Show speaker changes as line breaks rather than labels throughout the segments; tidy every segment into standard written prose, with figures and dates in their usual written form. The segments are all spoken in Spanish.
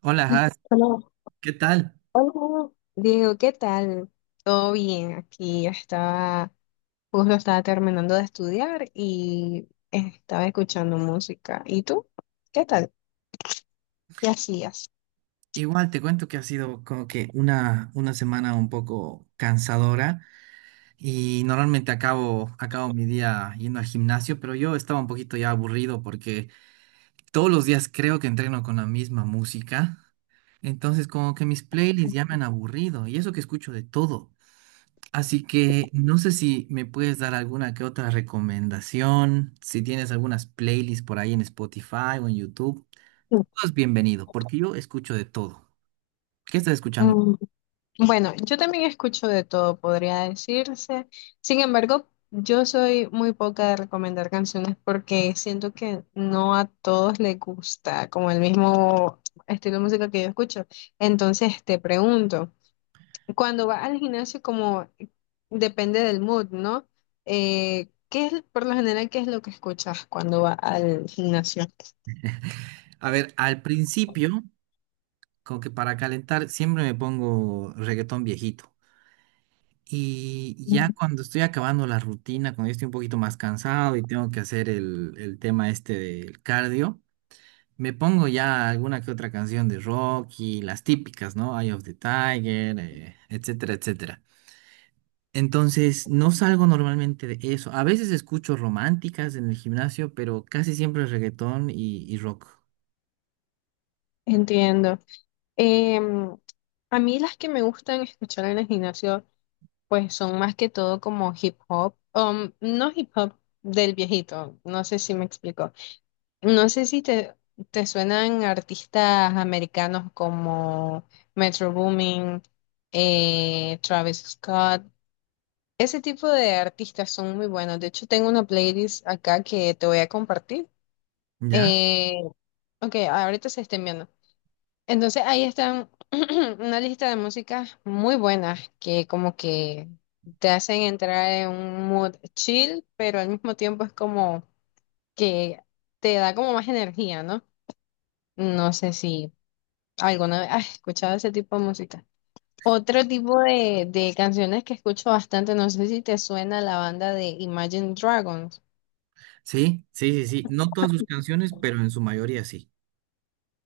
Hola, Has,
Hola,
¿qué tal?
hola, Diego, ¿qué tal? Todo bien, aquí justo estaba terminando de estudiar y estaba escuchando música. ¿Y tú? ¿Qué tal? ¿Qué hacías?
Igual te cuento que ha sido como que una semana un poco cansadora y normalmente acabo mi día yendo al gimnasio, pero yo estaba un poquito ya aburrido porque todos los días creo que entreno con la misma música. Entonces como que mis playlists ya me han aburrido, y eso que escucho de todo. Así que no sé si me puedes dar alguna que otra recomendación, si tienes algunas playlists por ahí en Spotify o en YouTube,
Mm,
todo es bienvenido porque yo escucho de todo. ¿Qué estás escuchando?
Mm, Bueno, yo también escucho de todo, podría decirse. Sin embargo, yo soy muy poca de recomendar canciones porque siento que no a todos les gusta como el mismo estilo de música que yo escucho. Entonces te pregunto. Cuando vas al gimnasio, como depende del mood, ¿no? ¿Qué es, por lo general, qué es lo que escuchas cuando vas al gimnasio?
A ver, al principio, como que para calentar, siempre me pongo reggaetón viejito. Y ya
Ujú.
cuando estoy acabando la rutina, cuando ya estoy un poquito más cansado y tengo que hacer el tema este del cardio, me pongo ya alguna que otra canción de rock y las típicas, ¿no? Eye of the Tiger, etcétera, etcétera. Entonces, no salgo normalmente de eso. A veces escucho románticas en el gimnasio, pero casi siempre reggaetón y rock,
Entiendo. Em, a mí las que me gustan escuchar en el gimnasio, pues son más que todo como hip hop, no hip hop del viejito, no sé si me explico. No sé si te suenan artistas americanos como Metro Boomin, Travis Scott. Ese tipo de artistas son muy buenos. De hecho, tengo una playlist acá que te voy a compartir.
¿ya?
Eh, ok, ahorita se está enviando. Entonces, ahí están una lista de músicas muy buenas que como que te hacen entrar en un mood chill, pero al mismo tiempo es como que te da como más energía, ¿no? No sé si alguna vez has escuchado ese tipo de música. Otro tipo de canciones que escucho bastante, no sé si te suena la banda de Imagine Dragons.
Sí, sí, sí, sí. No todas sus canciones, pero en su mayoría sí.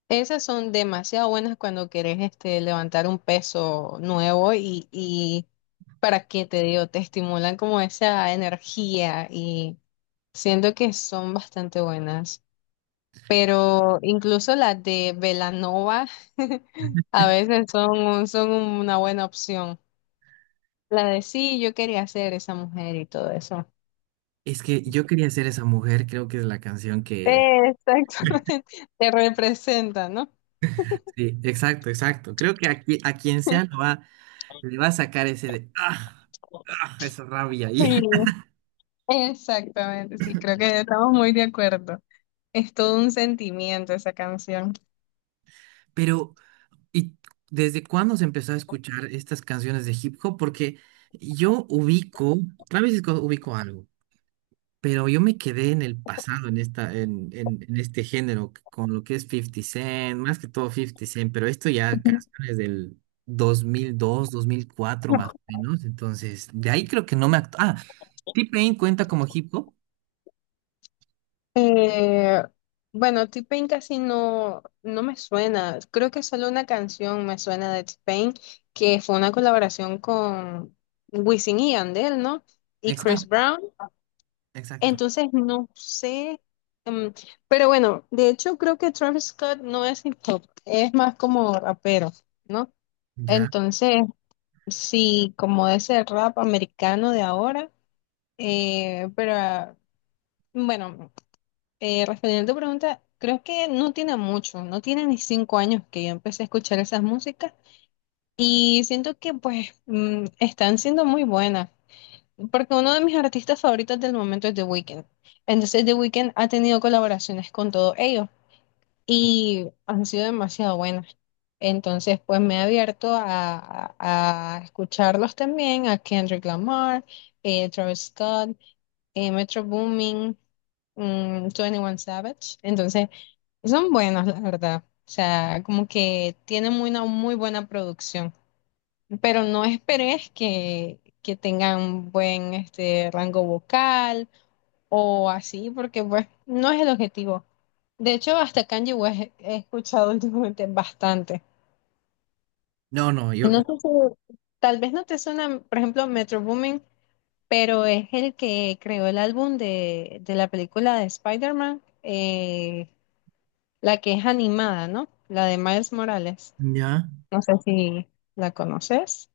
Esas son demasiado buenas cuando querés este, levantar un peso nuevo y para qué te digo, te estimulan como esa energía y siento que son bastante buenas. Pero incluso las de Belanova a veces son una buena opción. La de sí, yo quería ser esa mujer y todo eso.
Es que yo quería ser esa mujer, creo que es la canción que...
Exactamente, te representa, ¿no?
Sí, exacto, exacto. Creo que aquí, a quien sea lo va, le va a sacar ese de... ¡Ah! ¡Ah! Esa rabia ahí.
Sí, exactamente, sí, creo que estamos muy de acuerdo. Es todo un sentimiento esa canción.
Pero, ¿y desde cuándo se empezó a escuchar estas canciones de hip hop? Porque yo ubico, tal vez es cuando ubico algo. Pero yo me quedé en el pasado, en esta, en este género, con lo que es 50 Cent, más que todo 50 Cent, pero esto ya canciones del 2002, 2004 más o menos, entonces de ahí creo que no me... Ah, T-Pain cuenta como hip hop.
Eh, bueno, T-Pain casi no me suena. Creo que solo una canción me suena de T-Pain, que fue una colaboración con Wisin y Yandel, ¿no? Y Chris
Exacto,
Brown.
exacto.
Entonces, no sé. mm, pero bueno, de hecho, creo que Travis Scott no es hip hop, es más como rapero, ¿no?
Ya.
Entonces, sí, como ese rap americano de ahora, pero. Bueno, respondiendo a tu pregunta, creo que no tiene mucho, no tiene ni cinco años que yo empecé a escuchar esas músicas y siento que pues están siendo muy buenas, porque uno de mis artistas favoritos del momento es The Weeknd. Entonces The Weeknd ha tenido colaboraciones con todos ellos y han sido demasiado buenas. Entonces pues me he abierto a, a escucharlos también, a Kendrick Lamar, Travis Scott, Metro Boomin. Twenty One Savage. Entonces, son buenos, la verdad. O sea, como que tienen muy- una muy buena producción, pero no esperes que tengan un buen este, rango vocal o así, porque pues no es el objetivo. De hecho, hasta Kanye West he escuchado últimamente bastante.
No, no, yo,
No sé si- tal vez no te suena, por ejemplo, Metro Boomin, pero es el que creó el álbum de la película de Spider-Man, la que es animada, ¿no? La de Miles Morales.
Ya.
No sé si la conoces.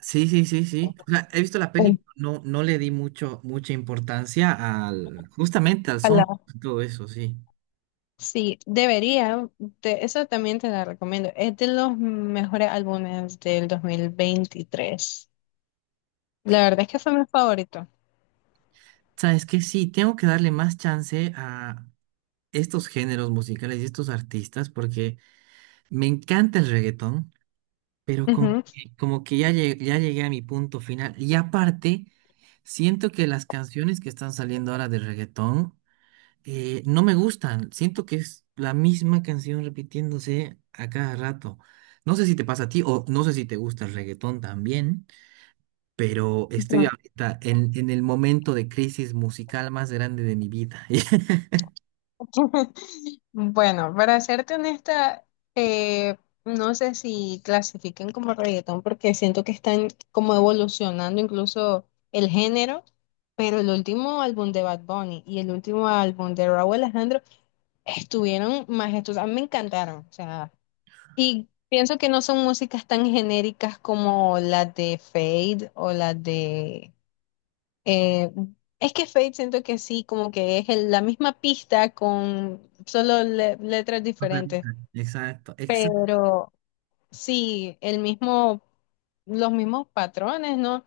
Sí, sí, sí, sí. O sea, he visto la peli, pero no, no le di mucho, mucha importancia al, justamente al son,
Ojalá.
todo eso, sí.
Sí, debería. Te- esa también te la recomiendo. Es de los mejores álbumes del 2023. La verdad es que fue mi favorito.
¿Sabes qué? Sí, tengo que darle más chance a estos géneros musicales y estos artistas porque me encanta el reggaetón, pero como,
Ujú.
como que ya, ya llegué a mi punto final. Y aparte, siento que las canciones que están saliendo ahora de reggaetón no me gustan. Siento que es la misma canción repitiéndose a cada rato. No sé si te pasa a ti o no sé si te gusta el reggaetón también, pero estoy
Ya.
ahorita en el momento de crisis musical más grande de mi vida.
Bueno, para serte honesta, eh, no sé si clasifiquen como reggaetón porque siento que están como evolucionando incluso el género, pero el último álbum de Bad Bunny y el último álbum de Rauw Alejandro estuvieron majestuosas, a mí me encantaron, o sea, y pienso que no son músicas tan genéricas como las de Fade o las de... eh, es que Fade siento que sí, como que es el- la misma pista con solo letras diferentes,
Exacto, exacto.
pero sí, el mismo, los mismos patrones, ¿no?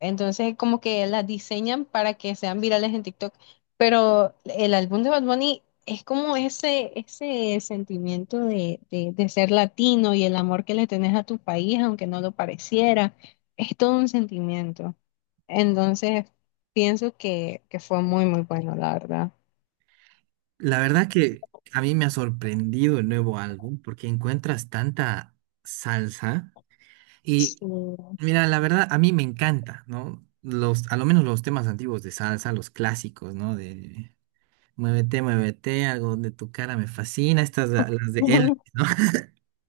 Entonces, como que las diseñan para que sean virales en TikTok. Pero el álbum de Bad Bunny es como ese sentimiento de, de ser latino y el amor que le tenés a tu país, aunque no lo pareciera. Es todo un sentimiento. Entonces, pienso que fue muy, muy bueno, la verdad.
La verdad que a mí me ha sorprendido el nuevo álbum porque encuentras tanta salsa. Y
Sí.
mira, la verdad a mí me encanta, ¿no? Los, a lo menos los temas antiguos de salsa, los clásicos, ¿no? De Muévete, muévete, algo de tu cara me fascina, estas las de él, ¿no?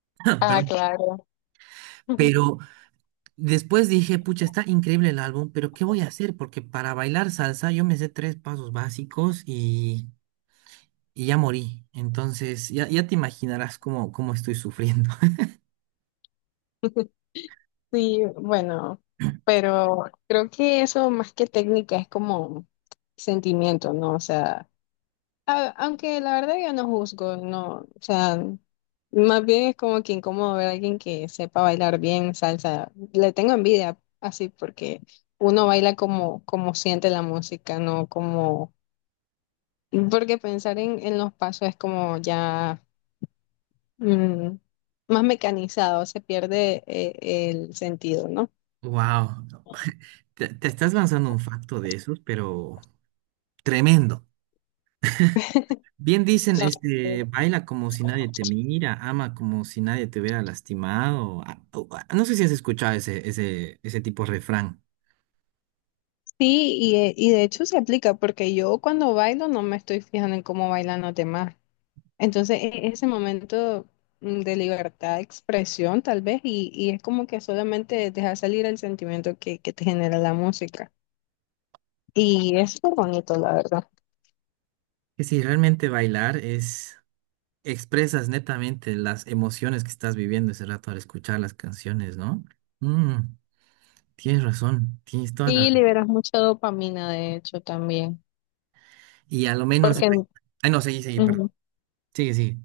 Ah,
Perdón.
claro.
Pero después dije, pucha, está increíble el álbum, pero ¿qué voy a hacer? Porque para bailar salsa yo me sé tres pasos básicos y ya morí. Entonces, ya, ya te imaginarás cómo, cómo estoy sufriendo.
Sí, bueno, pero creo que eso más que técnica es como sentimiento, ¿no? O sea. Aunque la verdad yo no juzgo, no, o sea, más bien es como que incómodo ver a alguien que sepa bailar bien salsa. Le tengo envidia así porque uno baila como, como siente la música, no como, porque pensar en los pasos es como ya mm, más mecanizado, se pierde el sentido, ¿no?
Wow, te estás lanzando un facto de esos, pero tremendo. Bien dicen, este,
Claro.
baila como si nadie te mira, ama como si nadie te hubiera lastimado. Ah, oh, ah, no sé si has escuchado ese, ese, ese tipo de refrán.
Sí, y de hecho se aplica porque yo cuando bailo no me estoy fijando en cómo bailan los demás. Entonces ese momento de libertad de expresión tal vez y es como que solamente dejar salir el sentimiento que te genera la música. Y es muy bonito, la verdad.
Que si realmente bailar es, expresas netamente las emociones que estás viviendo ese rato al escuchar las canciones, ¿no? Mm, tienes razón, tienes toda la
Y
razón.
liberas mucha dopamina, de hecho, también.
Y a lo menos...
Porque
Ay, no, seguí, seguí, perdón.
ujú.
Sigue, sigue.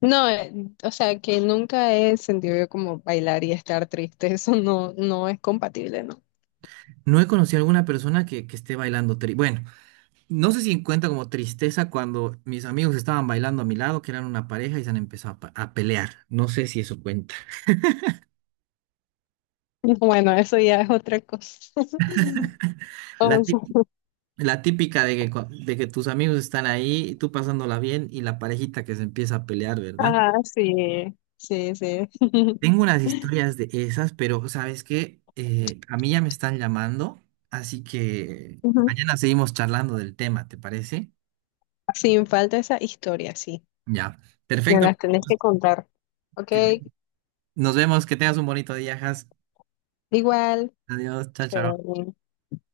No, o sea, que nunca he sentido yo como bailar y estar triste. Eso no es compatible, ¿no?
No he conocido a alguna persona que esté bailando Bueno, no sé si cuenta como tristeza cuando mis amigos estaban bailando a mi lado, que eran una pareja y se han empezado a, a pelear. No sé si eso cuenta.
Bueno, eso ya es otra cosa.
La,
O sea,
la típica de que, de que tus amigos están ahí, tú pasándola bien y la parejita que se empieza a pelear, ¿verdad?
ah, sí, sí, sí.
Tengo unas historias de esas, pero ¿sabes qué? A mí ya me están llamando, así que
Ujú.
mañana seguimos charlando del tema, ¿te parece?
Sin falta esa historia, sí.
Ya,
Me
perfecto.
las tenés que contar. Ok,
Que- Nos vemos, que tengas un bonito día, Has.
igual.
Adiós, chao,
Te-
chao.